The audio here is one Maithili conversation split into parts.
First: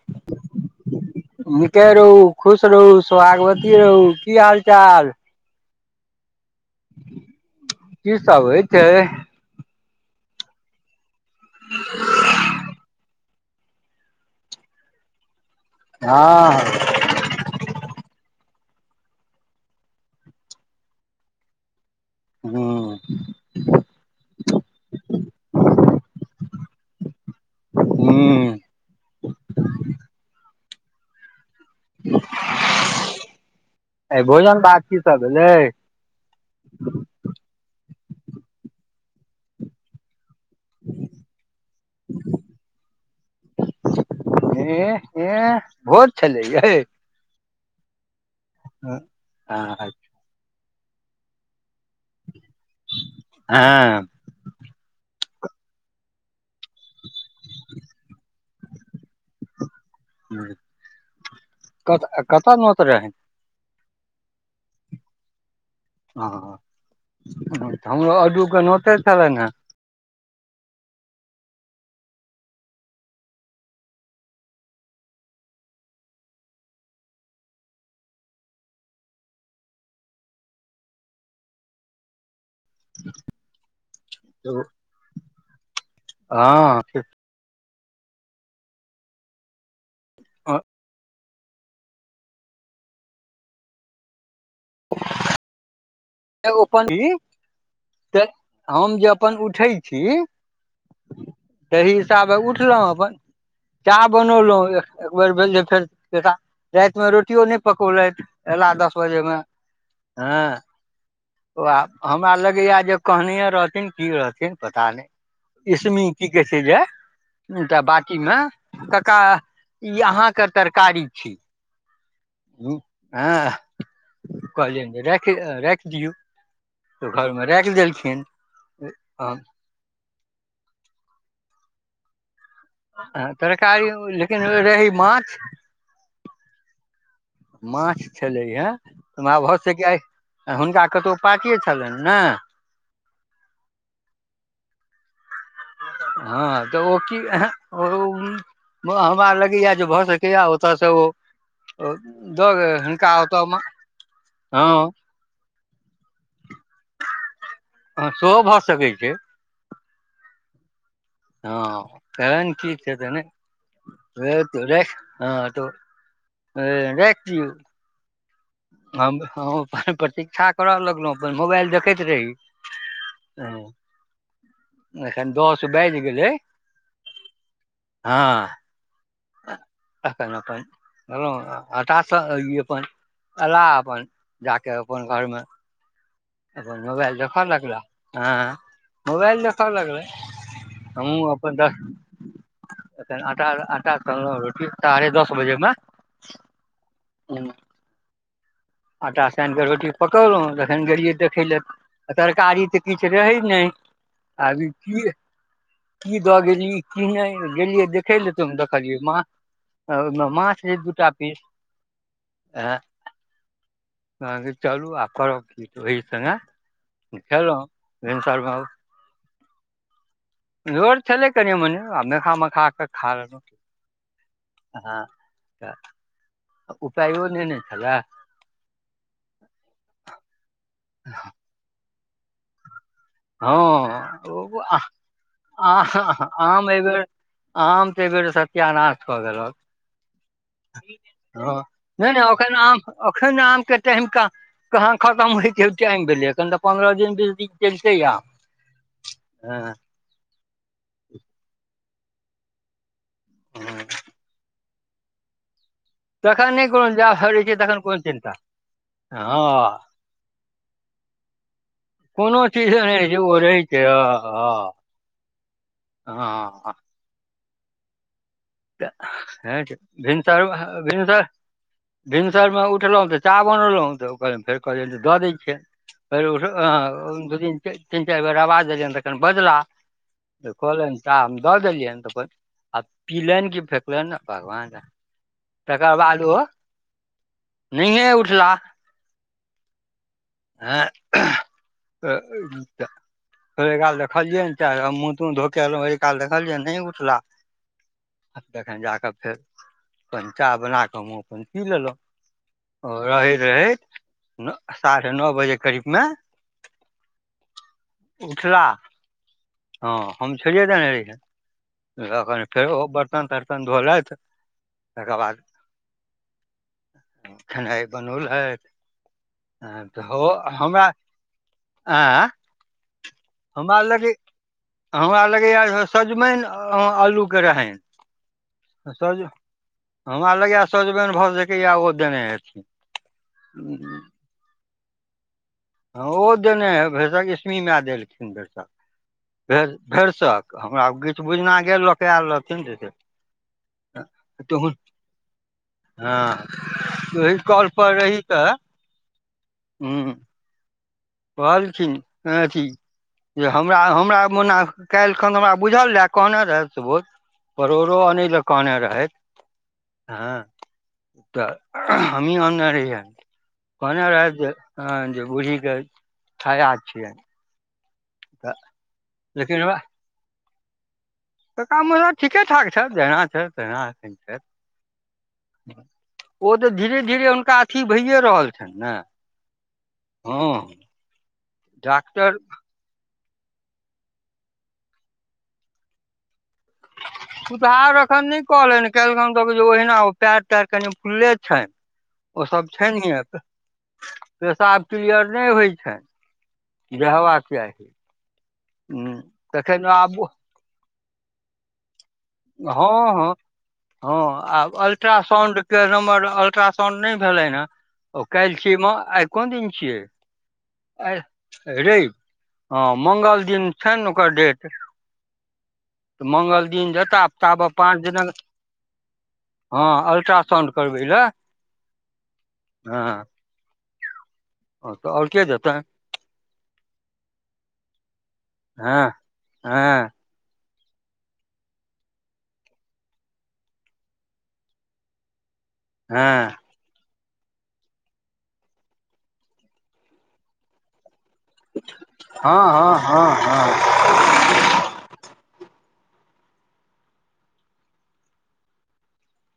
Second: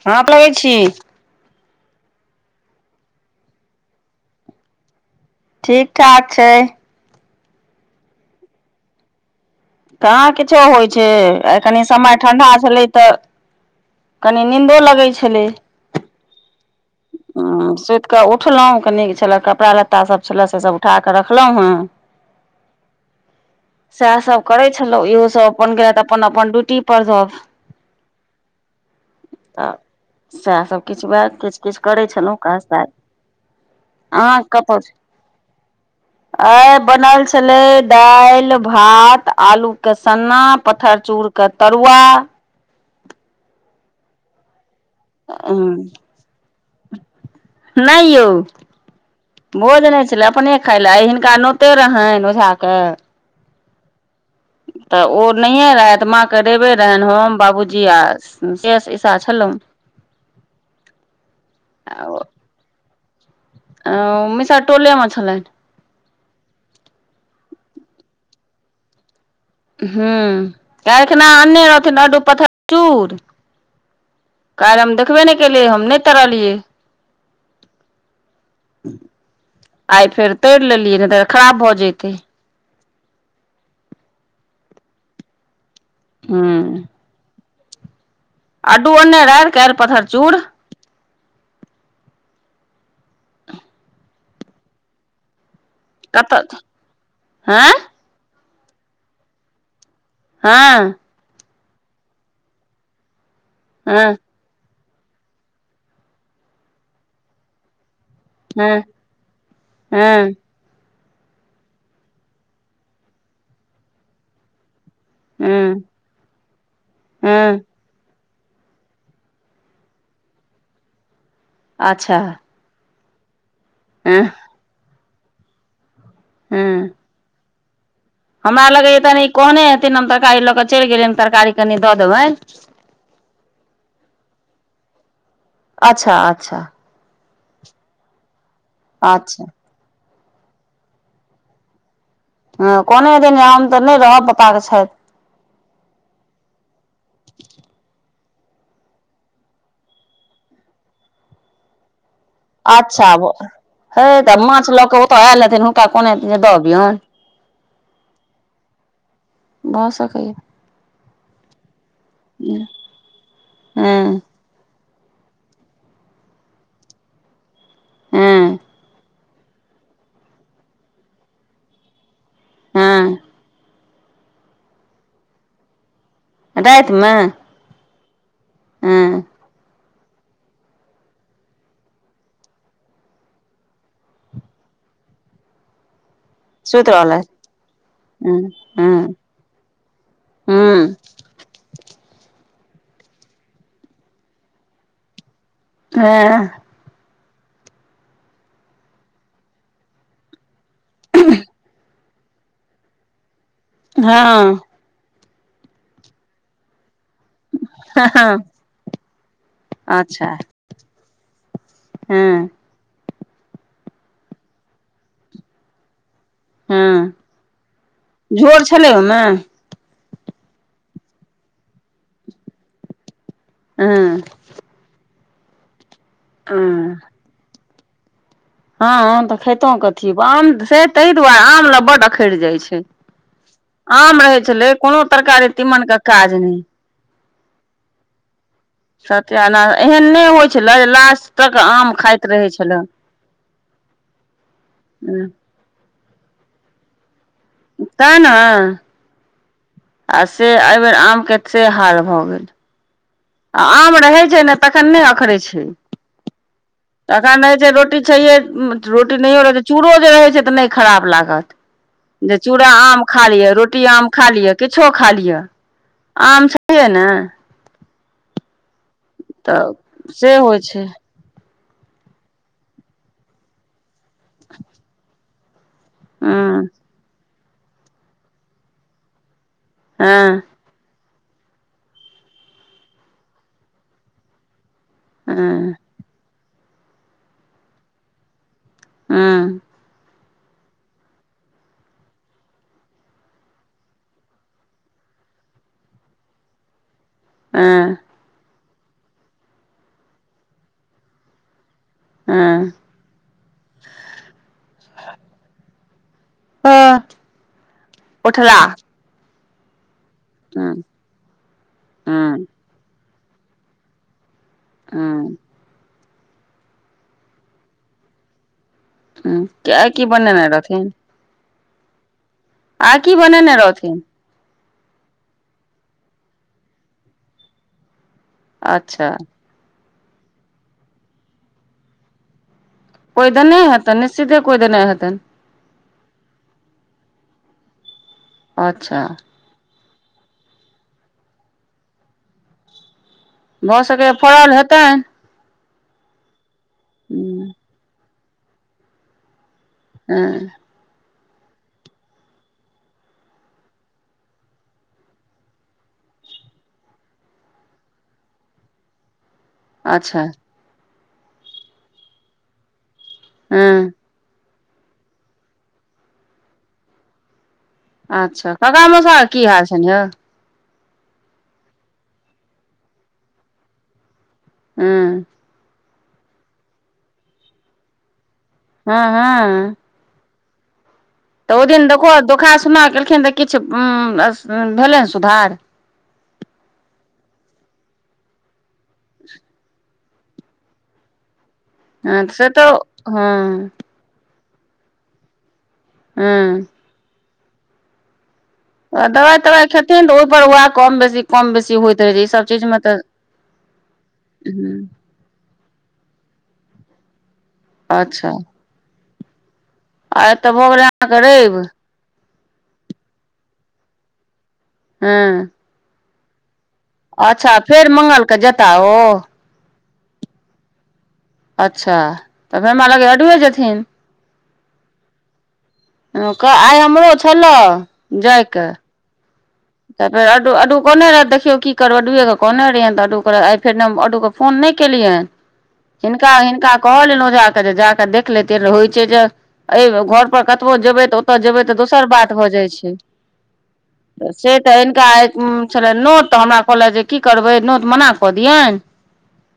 [unintelligible] लगै छी। निके रहु, खुश रहु, सौहागवती रहु, की हाल-चाल? ठीक-ठाक छै। की सब होय छै। कहाँ किछो होय छै, आय कनि समय ठण्ढा छलै तऽ कनी नीन्दो लगै छलै। हां-हां। हां। सुति कऽ उठलहुँ क नीक छलए कपड़ा लत्ता सब छलए सेसभ उठा कऽ रखलहुँ हेँ। हु। सएह सब करे छलहु इहो सब अपन गेल अपन -अपन ड्यूटी पर सब। हू। तऽ सएह सभकछु बात किछ- - करै छलहुँ काज -ताज आइ अहाँ भोजन कत भात छि। की सब भेलै आई बनल छले दालि, भात, आलू के सन्ना, पत्थर चूर- - क तरुआ- - हे, एह भोज, छलै यई। ने ई यौ भोज हँ नेई छैल। अपने खाय ले हिनका नोते रहेन ओझा के - - ऐं तऽ ओ नहिए रहथि माँके रेबे रहनि हम बाबूजी आस- - शेष ईशा छलौ। कत -कतऽ नौत रहै। अ ओ मिसा टोले मे छलनि। ह हमरो अू के नोते छलैईना। हु केल एखना अनने रहथिन अडडू पथ चूर- - काल्हि हम देखबे नहि केलियै हम नहि तैरलियै- - आइ फेर तैर लेलियै ने तऽ खराब भऽ जैते। हँ- - आड्डू ओन्ने राहैत काल्हि पतथर चूर- - आऽ- - ऐ कतऽ ओ पण्डित हँ तऽ हम जे अपन उठै छि। हँ- - तही हिसाबे उठलहुँ अपन चाह हँ बनौलहुँ। एक बेर भेल जे फेर रातिमे रोटियो नहि पकौलथि अयलाह हँ दस बजेमे हँ- - वाह हमरा लगैए जे कहनए रहथिन की रहथिन पता नहि- - हँ इसमी की कहै छै गेय हँ एटा बाटीमे - - ककाह ई अहााँके तरकारी छी। अच्छा- - हु आँ कल रख राखि दियऔ। हु - - सुखल मे राखि देलखिन। हमरा लगे ए तनी कोने हेथिन हम तरकारी लऽ के चलि गेलिय तरकारी कनि दऽ देबनि। ह तरकारी लेकिन रही माछ- - अच्छा -अच्छा- - माछ छलैया ओना अच्छा भऽ सकेया हुनका कतहु पाटीए छलैन न। ह कोनो एदिन आम तऽ नहि रहब पता छै। हँ तऽ ओ एहे ओ - - हमरा लगैया जे भऽ सकैया ओतऽसँ ओ- - दऽ ग हिनका अच्छा ओतऽ मा हँ- - तऽहेथिन हुनका कहने हेथीन दऽबियौनि। हँ, सेहो भऽ सकैत छै। भ सकै य। हँ, केहन की छै, से तने, हँ र हँ, तऽ राख दियऔ। हँ। हम हम अपन प्रतीक्षा करऽ लगलो, अपन मोबाइल देखैत रही। हँ हँ, जेएन दस बाजी गेलै। रातिमे? हँ। अखन अपन कहलहुँ, आटा सन---ई अपन अलाह अपन जाकऽ अपन घरमे। अपन सुति मोबाइल रहलथि देखऽ लगलह, हूं हँ, हूं मोबाइल देखऽ लगला। हूं हमहु अपन द आ आटा सनलउ, रोटी साढ़े दस बजे मे। हँ। ह। आटा सानि कऽ रोटी पकौलहुँ, जखन गेलियै देखै लए, तरकारी तऽ किछु रहै नहि। हँ आब इ की दऽ गेली, की नहि? गेलियै देखे ले, हँ त देखलियै अच्छा माह माछ रहै दूटा पीस। हँ। अाँ। कह चलू आओ करब की, ओहि सङ्गे हँ खेलहुँ, भिनसरमे झोर छलै ओइ मे। झोर छलै कनि -मनी, आ मेखा -मखा के आ खा लेलउ। हँ। हँ, त उपाइयो न ने छला। हँ, आम तऽ खेतहुँ कथी? आम से ताहि दुआरे आम ल बड्ड अखरि जाइत छै। हँ आम रहे ओ छलै, कोनो तरकारी तीमन के काज नहि। अय बेर आम ते बेर सर ह्य नाश कऽ देलक, सत्यानाश एहन नहि होइ छलै जे लास्ट ह तक आम नहि खाइत रहै छलै एखन आम के टाइमा कहाँ खतम होय छै। टाइम भेलै, एखन तऽ पन्द्रह दिन, बीस दिन, चलते तैँ आम ने हँ। आ से, एहि बेर आम के से हाल भऽ गेल। आ हँ। आम रहैत छै ने, तखन नहि अखरै छै। तखन नहि कोनो जा रहै तखन होइ छै कोन रोटी छैे चिन्ता हे, रोटी नहियो रहैत छै, हँ चूरो जे रहै छै तऽ नहि खराब लागत। जे कोनो चूड़ा चीज नहि आम रहै छै खा ओ लिअ, रहै रोटी छै आम खा लिअ, हँ किछो खा लिअ। आम हँ हँ छैेये ने। त तऽ ह से भिनसर होइ छै भिनसर भिनसरमे उठलहुँ तऽ चाह बनलहुँ, तऽ ओ कह फेर कहलियनि तऽ दऽ दै हँ छियनि। द तीन चार बेर, आवाज देलियैन तखन बजला। हँ। तऽ कहलनि चाह हम दऽ देलियनि, तऽ अपन आ पिलनि, कि फेकलनि, भगवान जाने। हुँ। तकर बाद ओ, नहिये उठला। हँ आँ त [unintelligible] हि काल देखलियै ने च हम मुँह तूह धोकेलों ओहि काल देखलियै नहि उठला, हँ जखन जााकऽ फेर चाह बना कऽ हमँ अपन पी लेलहुँ, हँ ओ रहैत रहैत न साढ़े नओ बजे करीबमे, ह उठला, हँ हम छोड़िये हँ देने हँ रहियैन फेरो बर्तन तर्तन धोलथि, तकर हँ बाद खेनाइ बनौलथ, हँ ह आइ त की बनेने हमरा आँ [unintelligible] आ की बनाना [unintelligible] हमरा लगै हमरा लगैए सब्जी आलूके रहे, अच्छा सज हमरा लगए सजबनि भऽ जेकैए ओ देने हेथिन [unintelligible] कोइ दे हेतै निश्चिते कोइ देऽने हेतै [unintelligible] हँ ओ देने हइ भरिसख इसमी माय देलखिन भरिसख अच्छा [unintelligible] भे भेरसक हमरा गीछ बुझना गेल लऽ कऽ आयल रहथिन, भऽ सकैए फड़ल हेतनि, हँ ओहि हूँ कॉल पर रही तऽ, ह [inaudible] ह [inaudible] भ छी ह छी [inaudible] जे हमरा हमरा मना काल् खन हमरा बुझल रहय कहने रहय सुबोत परोड़ो अने लकान रहथि [unintelligible] अच्छा हँ तऽ हमी अन्नरे ज [unintelligible] हँ कहने रहत जे ह जे बूढ़ीके छाया छियनि [unintelligible] तऽ अच्छा कका मौसा की लेकिन हाल हमरा छनि यौ? कका मौसा ठीके ठाक छै जहिना छै तहिना ए छै। हँ ओ तऽ धीरे धीरे हुनका अथी भइए रहल छनि ने, हँ हँ हँ तऽ ओहि दिन देखहो डॉक्टर धोखा सुना केलखिन तऽ किछु भेलै ने सुधार? सुुधार एखन नहि कहले कलक त जे ओहिना ओ पयर तयर कनि फुलले छ। हँ तस तऽ हँ, पेशाब क्लियर नहि होइत छ। हँ बिह आै आै [unintelligible] दवाइ तवाइ खेथिन तऽ आब ओहिपर उएह कम बेसी कम बेसी होइत रहै छै ईसभ, चीजमे तऽ हँ हँ हँ, अल्ट्रासाउंड के नम्बर अल्ट्रासाउंड नहि भेलै ह ओ काल्हि, सीमा आयकन देने छियै [unintelligible] आ एतऽ भऽ गेलै आइ अहाँके रवि [unintelligible] रवि हँ मंगल दिन छै ने ओकर डेट, हँ तऽ मंगल दिन जा, अच्छा फेर मंगलके जता ओ, हँ अल्ट्रासाउंण्ड करबै लए। अच्छा तऽ हमरा लगैया अडबे जेथिन। ओ-ओर के जेतैन। आय हमरो छेल्ला जायके। हँ। हँ तखन अडु-अडु कोनेरे देख। देखौ की करब अडए के कहने रहिै तऽ अडू के आइ फेर ऑडू के फोन नै केलियैन। हिनका हँ -हिनका कहल ओझा के जे जाके देखले थिन होइ छै जे घर पर कतबो जेबे तऽ। ओतय जेबै तऽ दोसर बात हँ, भऽ जाइ छै हँ, हँ, हँ। तऽ से तऽ हिनका छेलैन नोत तऽ हमरा कहलैथ जे की करबै नोत मना कऽ दियन?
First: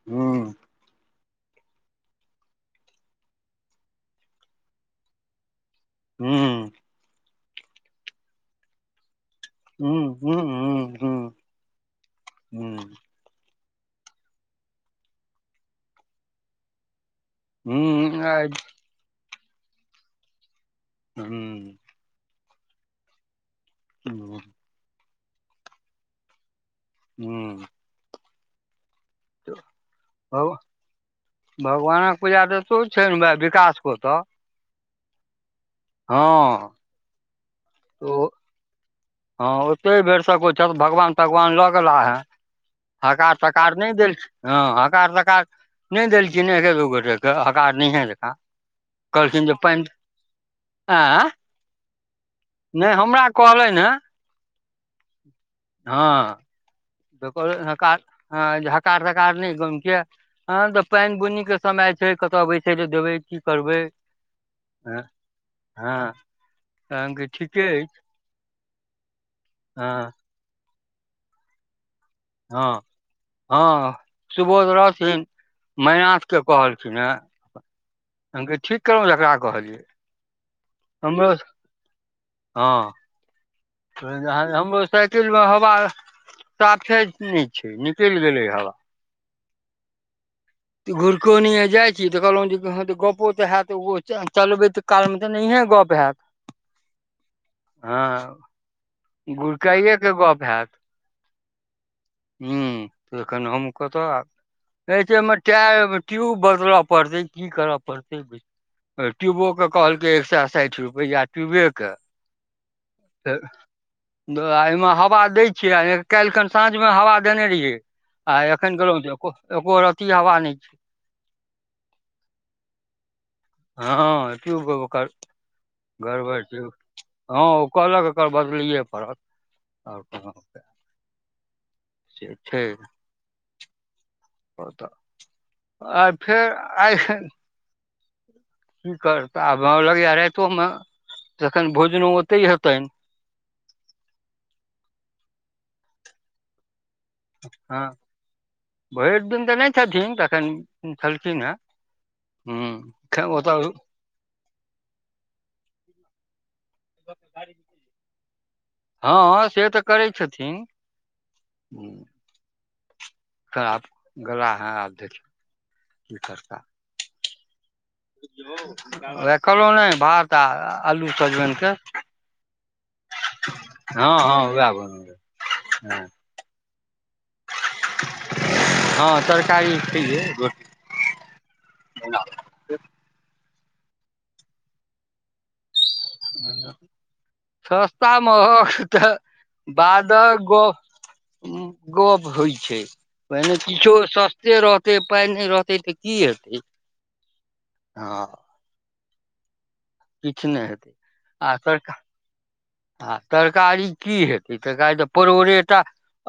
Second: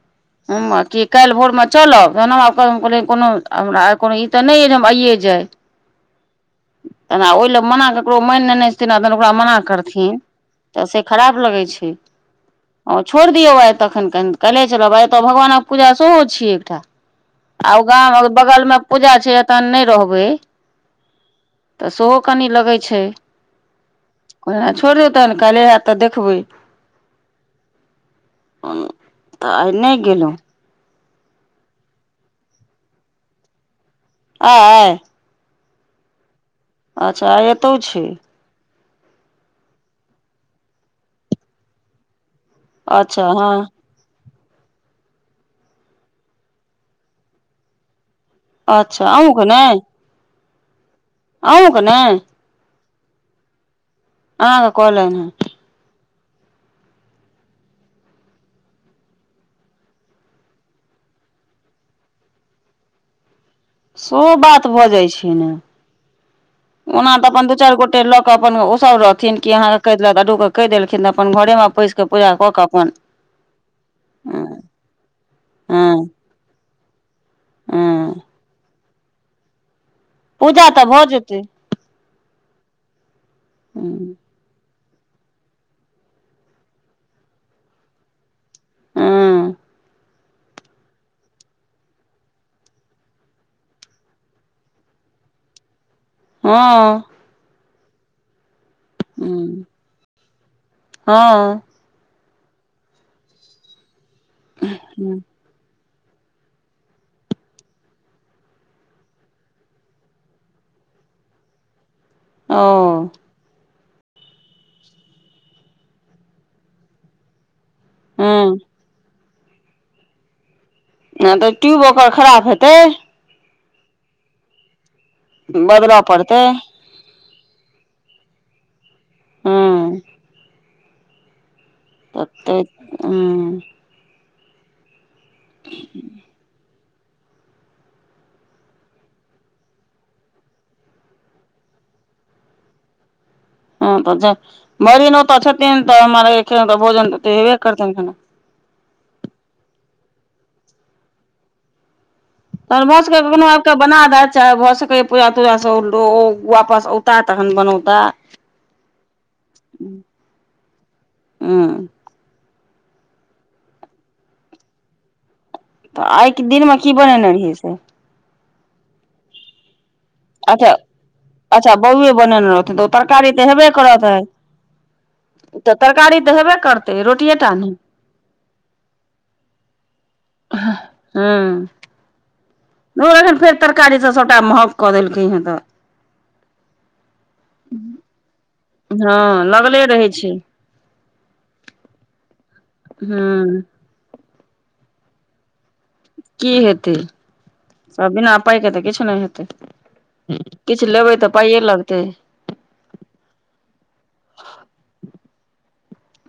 ह्म हँ आबकि कैल्ह भोरमे चलब तहन हम आब कहल कोनो हमरा कोनो ई तऽ नै अइ जे हम आइए जाइ। [unintelligible] हूँ। तऽ ओहि लए मना ककरो मैन लेन छैन नत ओकरा मना करथिन ह्म ह्म से ह्म खराब लागै छै ह्म और- छोइड़ दियौ आय तखन कनि कैल्हे चलब आय तऽ भगवानक पूजा सेहो छियै एकटा। आ ओ गाम ह्म बगलमे पूजा छै तहन नै रहबै। हूँ। तऽ सेहो कनि लगै छै। हूँ। कहना छोरू तब कैल्हे हेएत तऽ देखबै? हूँ। हँ। तऽ भग भगवानक पूजा तऽ एतौ छैन विकास के ओतऽ आय? हँ। अच्छा एतौ छै। ओ हँ ओतै भैरसँक [unintelligible] भगवान तगवान लऽ गेलाह हेँ। अच्छा हकार हँ तकार नै देै छै। हँ हकार तकार नै देलखिन ने एक दू गोटेके हकार नहिये देता। अच्छा अहूँके कहलखिन जे पैन आँ- अहूँ के नेै? नै हमरा कहलेैन हेँ। आँहा के कहलैन हेँ। हँ। हकार हँ हकार तकार नैय गामके- हँ तऽ पैन बुनी के समय छै कतऽ बैसऽ लेेए देबेै की करबै सेहो बात भऽ हँ जाय छै ने- हँ। तहन ओना कि तऽ अपन दू ठीके चैर अछि गोटे लऽ कऽ अपन ओ सब रहथिन कि आहाँके हँ कैहदेलक आ दुगो। कैहदेलखिन तऽ अपन घरे मे पइस- हँ हँ सुबोध रहथिन मैनाथके कहलखिन हेँ। हूँ। हम कहलियै ठीक कहलौ जकरा अहाँ कहलियै। पूजा तऽ भऽ जेतै। हां। ऊं। [unintelligible] हमरो साइकिल मे हवा साफे नै छै, निकैल गेलै ह बा। हँ [inaudible] तऽ घुरकोनया जाय छी तऽ कहलौ जे घर गप्पो तऽ हैत उहो च चलबैत काल मे तऽ नहिये गप हाएत। हां। हां गुड़काइये के गप हाएत। हां। हुं एखन हम कतऽ हँ ऐसे हमर टाएर, ट्यूब बदलऽ पड़तै, की करऽ पड़तै [unintelligible] आ ट्यूबो के कहलकै एक सए साएठ रुपैया ट्यूबे के। औ। तऽ द ए मे हवा दै छियै आ काएलखन साँझ मे हवा देने रिहै। आ हँ एखन गेलौ ते एको, एको रति हवा नै छै। हां तऽ ट्यूब ओकर खराब हेतै। हां ट्यूब ओकर बदलऽ गड़बड़ पड़तै छै। हां ओ कहलक एकर बदलैये पड़त हँ और [unintelligible] से छै। आं। ओ तऽ आय फेर आय खन की करतै आब लगैया राएतो मे तखन भोजनो ओते हेतैन। हां तऽ ज मरीनो तऽ छथिन तऽ हमर [unintelligible] भोजन तऽ हेबे हां करतनि खाना भैर दिन तऽ नै छथिन तखन छलखिन हेँ। तहन भाए सकै हूँ कखनो आएब ओतऽ के बना दे चाहे भऽ सकैया पूजा-तूजा [unintelligible] वापस ओता तखन बनौता। हां से तऽ करै छथिन। हँ खराब गला हें आब देखियो तऽ आय के दिनमे की बनेनै रिहै से। वाएह कहलौ नै भात आ अच्छा, आलू सजमनि के अच्छा बौअवे बनैने रहथिन तऽ ओ तरकारी तऽ हेबे करत हँ आय। हँ उएह बनल तऽ तरकारी तऽ हेबे करतै रोटिये टा नै। हां तरकारी छैहये रो ह, हां। [unintelligible] ओ एखन फेर तरकारी सँ सबटा महग कऽ देलकै हें तऽ। [unintelligible] सस्ता, महग तऽ हँ लगले रहै छै बादक ग उम्म गप होय छै, पहिने हूँ किछो सस्ते रहतै, पाय नै रहतै तऽ की हेतै सब हँ बिना पाय के तऽ किछ नै हेतै। किछु नहि किछ हेतै लेबै तऽ आ पाइये तरका लगतै। आ तरकारी की हेतै तरकारी तऽ परोरेटा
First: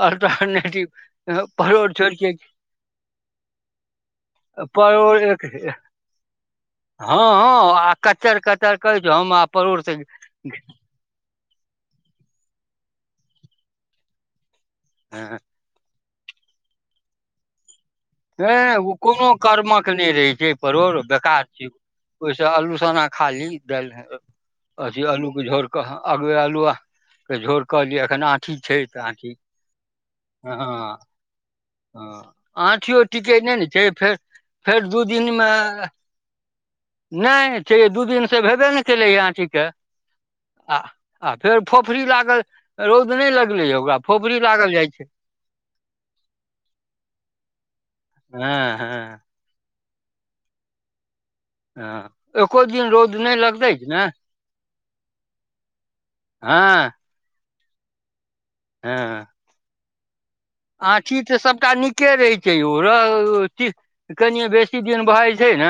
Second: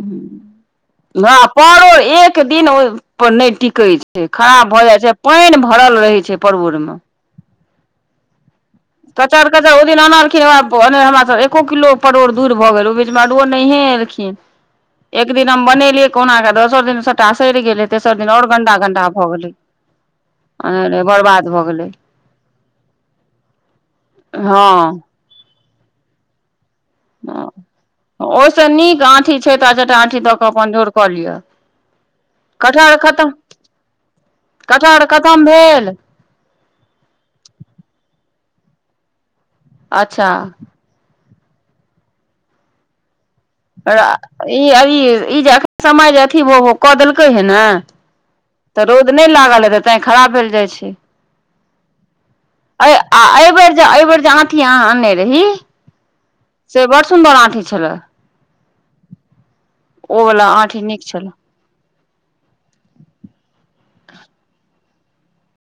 अल्टरनेटिव [unintelligible] परोड़ परोर छोड़ के एक दिन ओय पर नै टिके छै, खराब भ जाय छै, परोड़ पाएन भरल रहे छै परोर मे। हां-हां आ कच्चर कचर कहै छै हम आ कचर-कचर परोड़ ओ दिन अनलखिन वैह प नै हमरा से एको किलो परोर दूईर भ गेल उ बीच मे [unintelligible] नहिए एलखिन्ह से एक दिन हम बनेलियै कौहना कै दोसर दिन सबटा सैर गेलै तेसर दिन आओर हें गन्दा उ गन्दा कोनो भऽ गेलै कर्मक नै रहै छै परोड़ अरे बेकार बर्बाद भऽ छै। गेलै ओय से अल्लू सन्ना खा ली दाईल में के हँ अथी अल्लू के झोर कऽ हां [unintelligible] अल्लूवा। हां ओय से नीक आँठी छै त चारटा आँठी दऽ कऽ अपन झोर कऽ लिआ। हां आँठियौ टिकै नै-नै छै फेर-फेर कटहर दू खतम दिनमे अ भेल नै छै दू दिन से भेबै नै केलय यै आँठी कै अच्छा। आ-आ फेर फोफड़ी लागल रौद नै लगलै यै ओकरा फोफड़ी ई लागल जाय छै। ई जे ऐखन समय जे अथी वो-वो कऽ देलकै हें नै हँ तऽ रौद हँ नै लागल हेते तैं खराब भेल जाए छै। हां। ऐ आ एबेर जे एबेर जे आंठि अहाँ आनने रही से हँ बड सु सुन्दर आँठी छलै। हां। ओ बला आंठ आंठी तै सब टा नीके रहे छै यौ र अथी कनिए बेसी दिन भ जाए छै नै